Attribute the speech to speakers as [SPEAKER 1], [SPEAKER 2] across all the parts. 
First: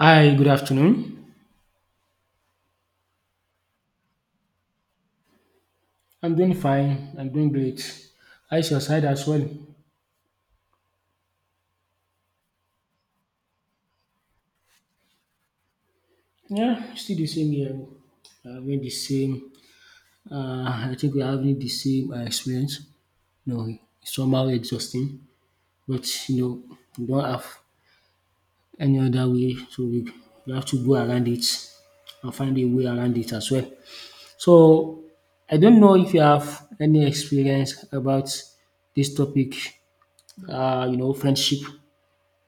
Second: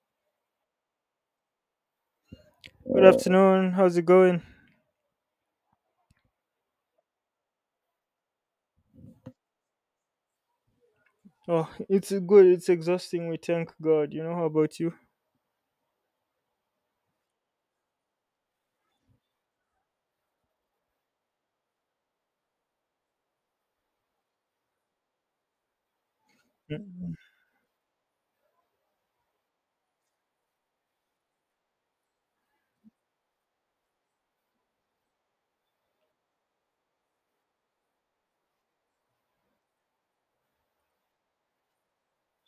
[SPEAKER 1] Hi, good afternoon.
[SPEAKER 2] Good afternoon. How's it going?
[SPEAKER 1] I'm doing fine. I'm doing great. How's your side as well?
[SPEAKER 2] Oh, it's good. It's exhausting. We thank God. You know, how about you?
[SPEAKER 1] Yeah, still the same here. Having the same. I think we're having the same experience. No, it's somehow exhausting, but you know, we
[SPEAKER 2] Mm.
[SPEAKER 1] don't have any other way, so we have to go around it and find a way around it as well. So, I don't know if you have any experience about this topic. Friendship.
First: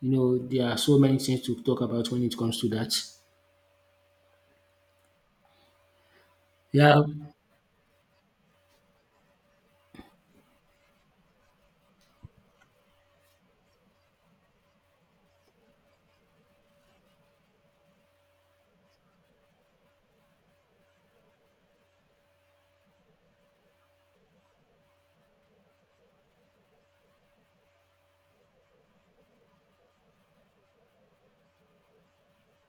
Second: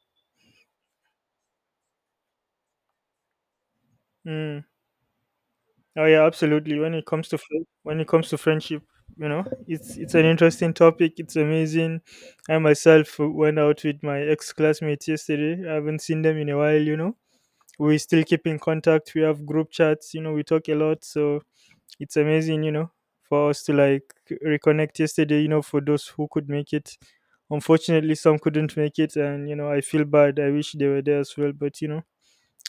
[SPEAKER 1] You know, there are so many things to talk about when it comes to that.
[SPEAKER 2] Mm. Oh yeah, absolutely. When
[SPEAKER 1] Yeah,
[SPEAKER 2] it comes to when it comes to friendship, you know, it's an interesting topic. It's amazing. I myself went out with my ex classmates yesterday. I haven't seen them in a while. You know, we still keep in contact. We have group chats. You know, we talk a lot. So it's amazing, you know, for us to like reconnect yesterday, you know, for those who could make it. Unfortunately, some couldn't make it, and you know, I feel bad. I wish they were there as well, but you know,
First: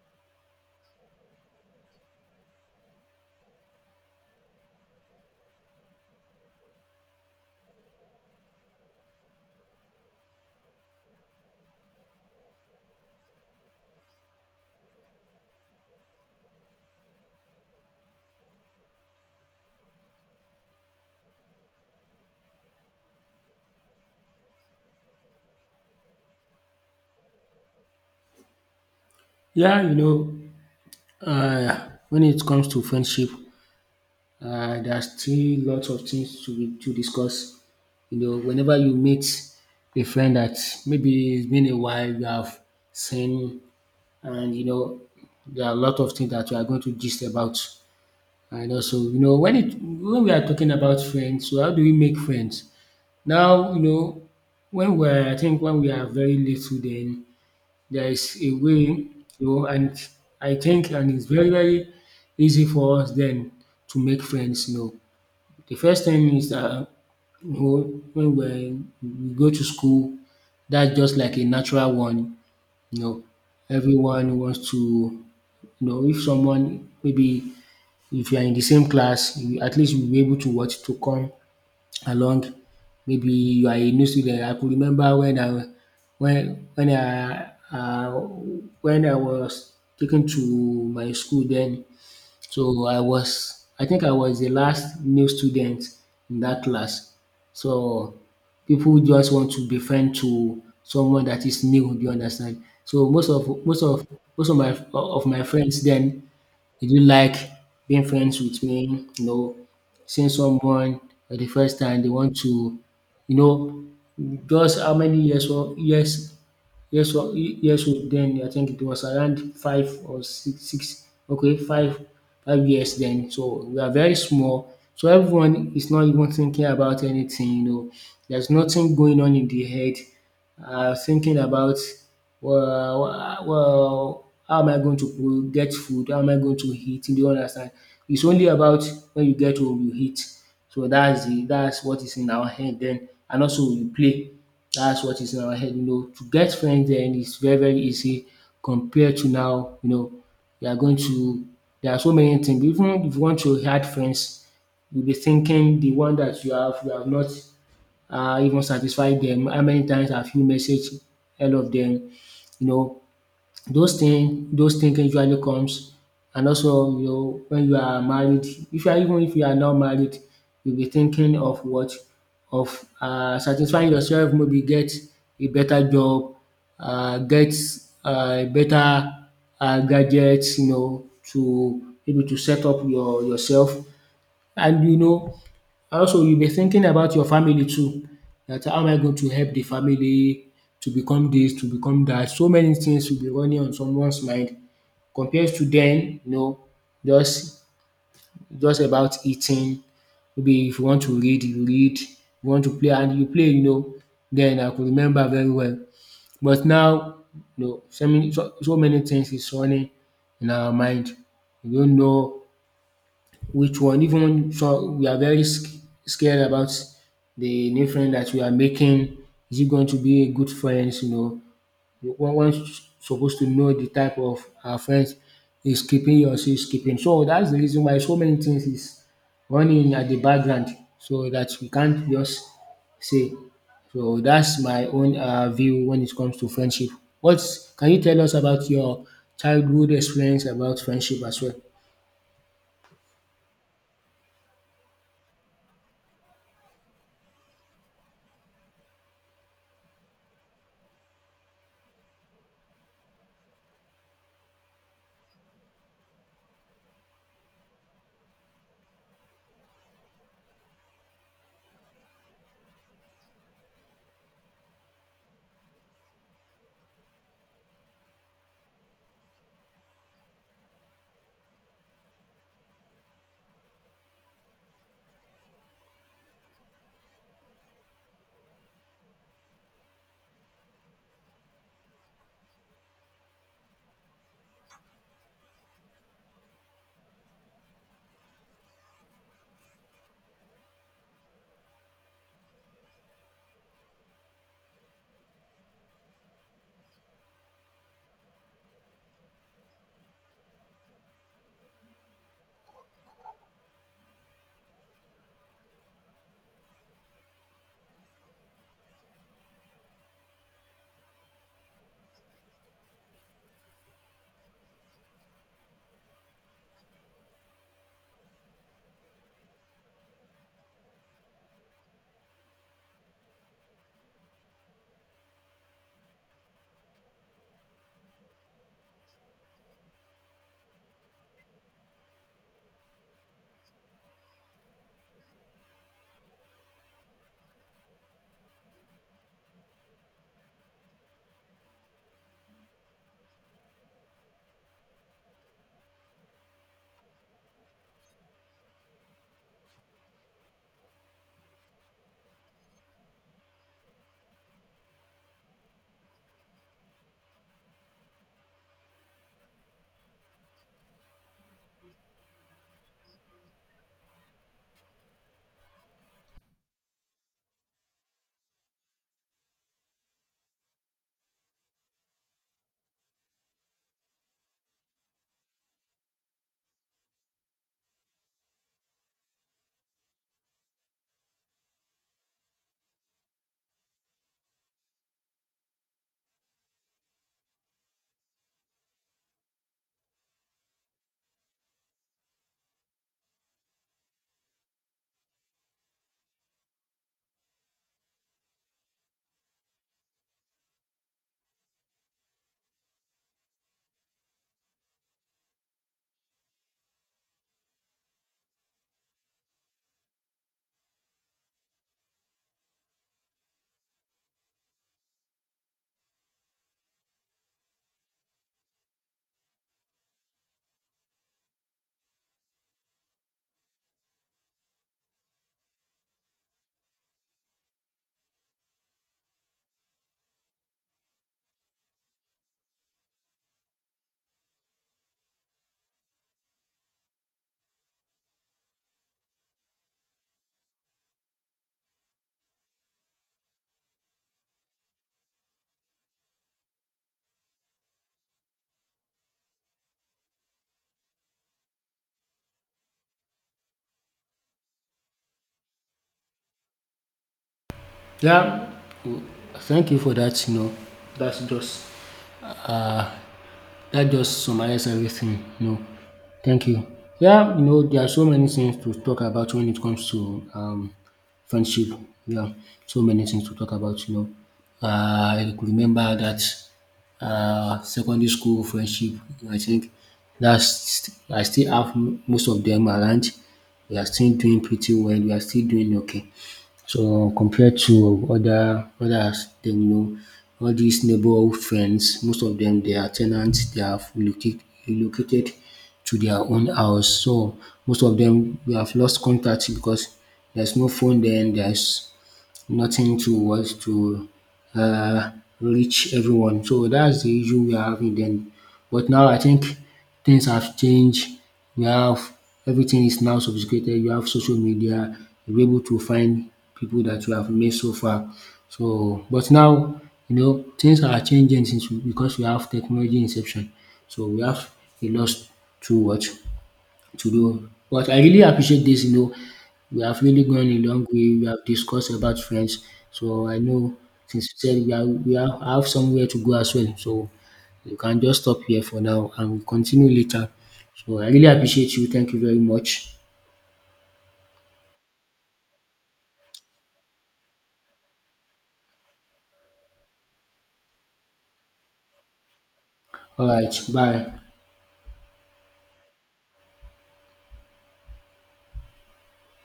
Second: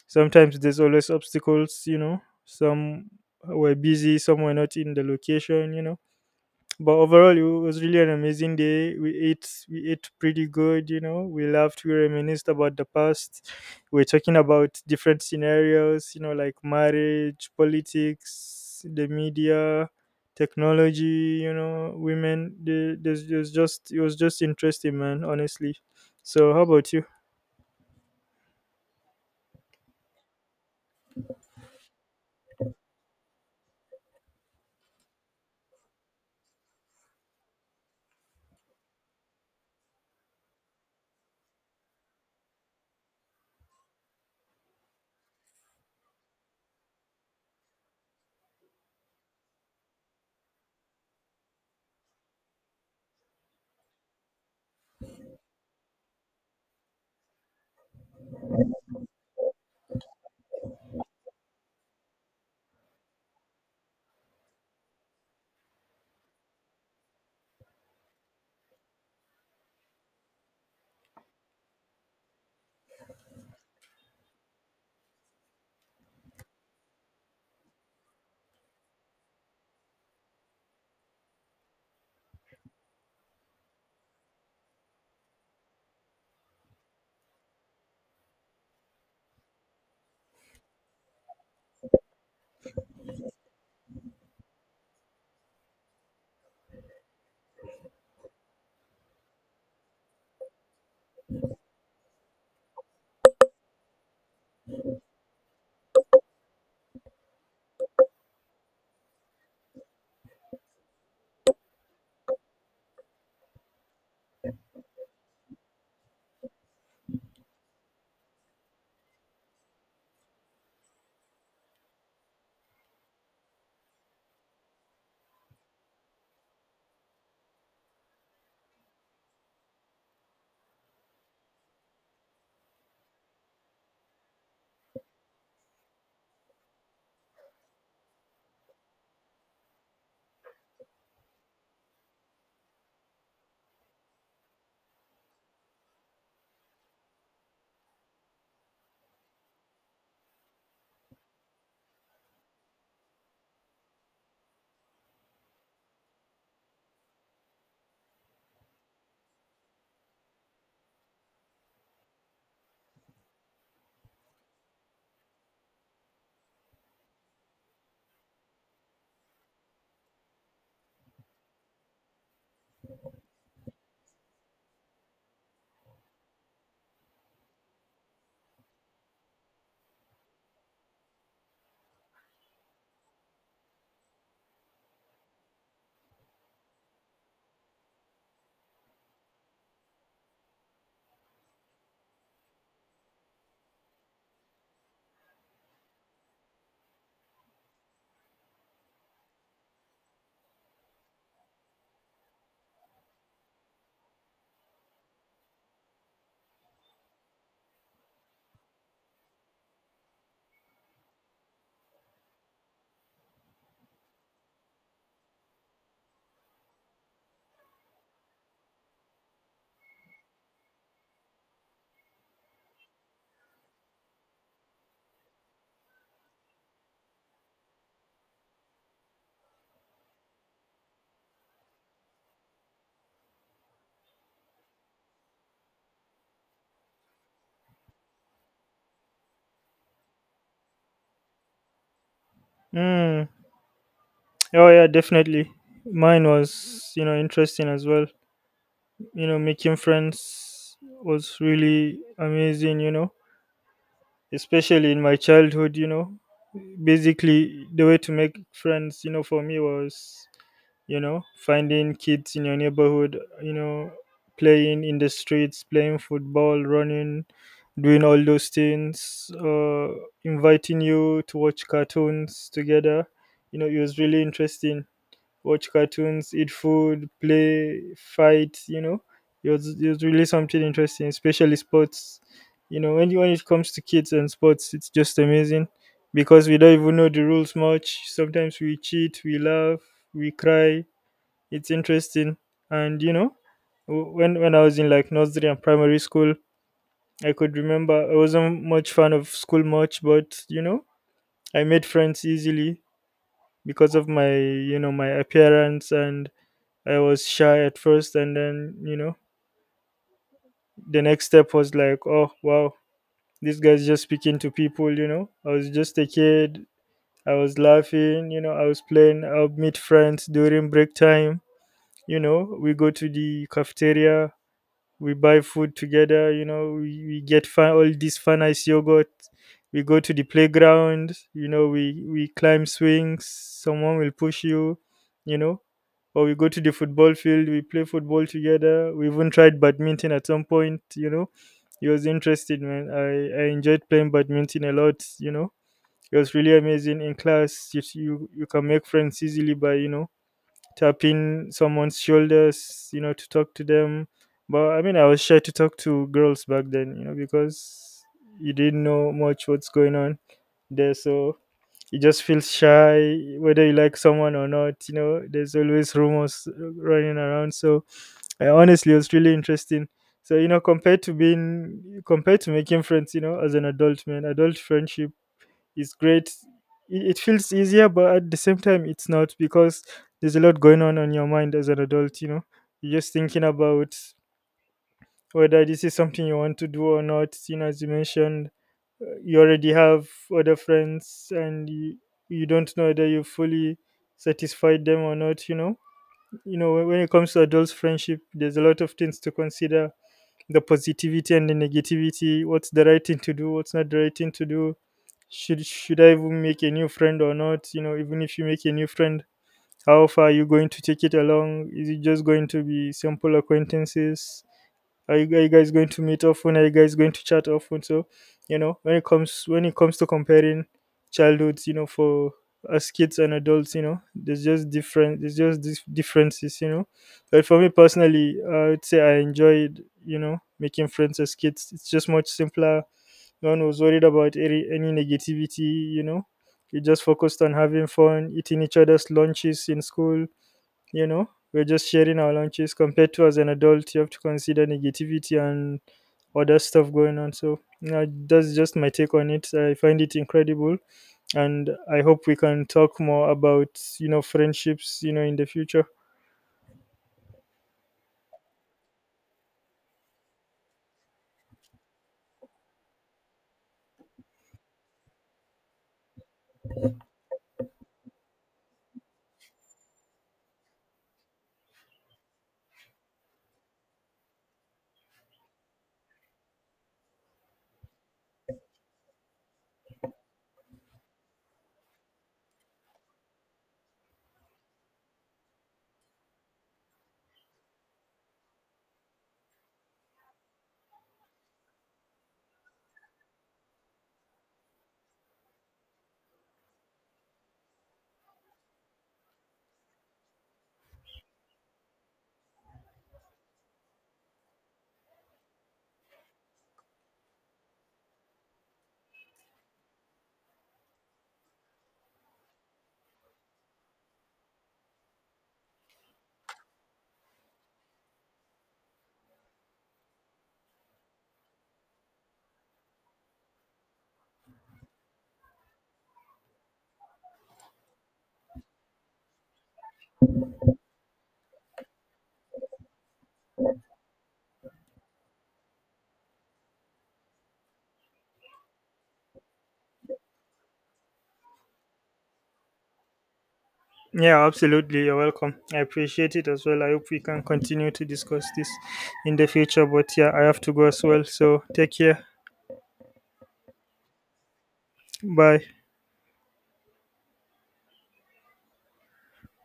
[SPEAKER 2] sometimes there's always obstacles, you know, some were busy, some were not in the location, you know, but overall it was really an amazing day. We ate pretty good, you know, we laughed, we reminisced about the past. We are talking about different scenarios, you know, like marriage, politics, the media, technology, you know, women, there's just it was just interesting, man, honestly. So how about you?
[SPEAKER 1] yeah, you know, when it comes to friendship, there are still lots of things to discuss. You know, whenever you meet a friend that maybe it's been a while you have seen, and you know, there are a lot of things that you are going to gist about. And also, you know, when we are talking about friends, so how do we make friends? Now, you know, when we're I think when we are very little, then there is a way, you know, and I think and it's very, very easy for us then to make friends, you know. The first thing is that you know, when we're, we go to school, that's just like a natural one, you know. Everyone wants to you know if someone maybe if you are in the same class, you at least you'll be able to watch to come along. Maybe you are a new student. I could remember when when I uh, when I was taken to my school then. So I was I think I was the last new student in that class. So people just want to be friend to someone that is new, do you understand? So most of my friends then did you like being friends with me? You know, seeing someone for the first time, they want to, you know, just how many years? Well, years old then I think it was around five or six, six, okay, five years then, so we are very small, so everyone is not even thinking about anything, you know, there's nothing going on in the head thinking about well, how am I going to get food, how am I going to eat? Do you understand? It's only about when you get home you eat. So that's what is in our head then, and also we play. That's what is in our head, you know. To get friends then is very, very easy compared to now, you know, you are going to there are so many things. Even if you want to add friends, you'll be thinking the one that you have not even satisfied them. How many times have you messaged all of them? You know, those thinking usually comes. And also you know when you are married, if you are, even if you are not married, you be thinking of what of satisfying yourself, maybe get a better job, get better gadgets, you know, to maybe to set up yourself. And you know, also, you'll be thinking about your family too, that how am I going to help the family to become this, to become that. So many things will be running on someone's mind compared to then, you know, just just about eating. Maybe if you want to read. You want to play and you play, you know. Then I could remember very well. But now, you know, so many things is running in our mind. We don't know which one, even so we are very scared about the new friend that we are making. Is it going to be a good friends? You know, one one's supposed to know the type of our friends is keeping yours is keeping. So that's the reason why so many things is running at the background, so that we can't just say. So that's my own view when it comes to friendship. What can you tell us about your childhood experience about friendship as well?
[SPEAKER 2] Mm. Oh yeah, definitely. Mine was, you know, interesting as well, you know. Making friends was really amazing, you know, especially in my childhood, you know. Basically, the way to make friends, you know, for me was, you know, finding kids in your neighborhood, you know, playing in the streets, playing football, running, doing all those things, inviting you to watch cartoons together. You know, it was really interesting. Watch cartoons, eat food, play, fight, you know. It was really something interesting, especially sports. You know, when, when it comes to kids and sports, it's just amazing because we don't even know the rules much. Sometimes we cheat, we laugh, we cry. It's interesting. And, you know, when I was in like nursery and primary school, I could remember I wasn't much fan of school much, but, you know, I made friends easily because of my, you know, my appearance. And I was shy at first, and then you know, the next step was like, oh wow, this guy's just speaking to people. You know, I was just a kid. I was laughing. You know, I was playing. I'll meet friends during break time. You know, we go to the cafeteria, we buy food together, you know, we get fun, all this fun ice yogurt. We go to the playground, you know, we climb swings, someone will push you, you know, or we go to the football field, we play football together. We even tried badminton at some point, you know, it was interesting, man. I enjoyed playing badminton a lot, you know, it was really amazing. In class you can make friends easily by, you know, tapping someone's shoulders, you know, to talk to them. But I mean, I was shy to talk to girls back then, you know, because you didn't know much what's going on there. So you just feel shy, whether you like someone or not, you know, there's always rumors running around. So I honestly, it was really interesting. So, you know, compared to being, compared to making friends, you know, as an adult man, adult friendship, it's great. It feels easier, but at the same time, it's not because there's a lot going on your mind as an adult. You know, you're just thinking about whether this is something you want to do or not. You know, as you mentioned, you already have other friends, and you don't know whether you fully satisfied them or not. You know when it comes to adults' friendship, there's a lot of things to consider, the positivity and the negativity, what's the right thing to do, what's not the right thing to do. Should I even make a new friend or not? You know, even if you make a new friend, how far are you going to take it along? Is it just going to be simple acquaintances? Are you guys going to meet often? Are you guys going to chat often? So, you know, when it comes to comparing childhoods, you know, for as kids and adults, you know, there's just these differences, you know. But for me personally, I would say I enjoyed, you know, making friends as kids. It's just much simpler. No one was worried about any negativity, you know. We just focused on having fun, eating each other's lunches in school, you know, we're just sharing our lunches compared to as an adult. You have to consider negativity and other stuff going on, so you, that's just my take on it. I find it incredible, and I hope we can talk more about, you know, friendships, you know, in the future.
[SPEAKER 1] Yeah, w- Thank you for that. You know, that's just uh, that just summarizes everything. You know, thank you. Yeah, you know, there are so many things to talk about when it comes to friendship. Yeah, so many things to talk about. You know, uh, I could remember that secondary school friendship. I think that's I still have most of them around. We are still doing pretty well. We are still doing okay. So compared to other others then, you know, all these neighbourhood friends, most of them they are tenants. They have relocated to their own house. So most of them we have lost contact because there's no phone then, there's nothing to what to uh, reach everyone. So that's the issue we are having then. But now I think things have changed. We have everything is now sophisticated. You have social media. You're able to find people that you have met so far. So, but now you know things are changing since because we have technology inception. So we have a lot to watch to do. But I really appreciate this, you know. We have really gone a long way. We have discussed about friends. So I know since you said we are have somewhere to go as well. So you can just stop here for now and we'll continue later. So I really appreciate you. Thank you very much.
[SPEAKER 2] Yeah, absolutely, you're welcome. I appreciate it as well. I hope we can continue to discuss this in the future, but yeah, I have to go as well, so take care.
[SPEAKER 1] All right, bye.
[SPEAKER 2] Bye.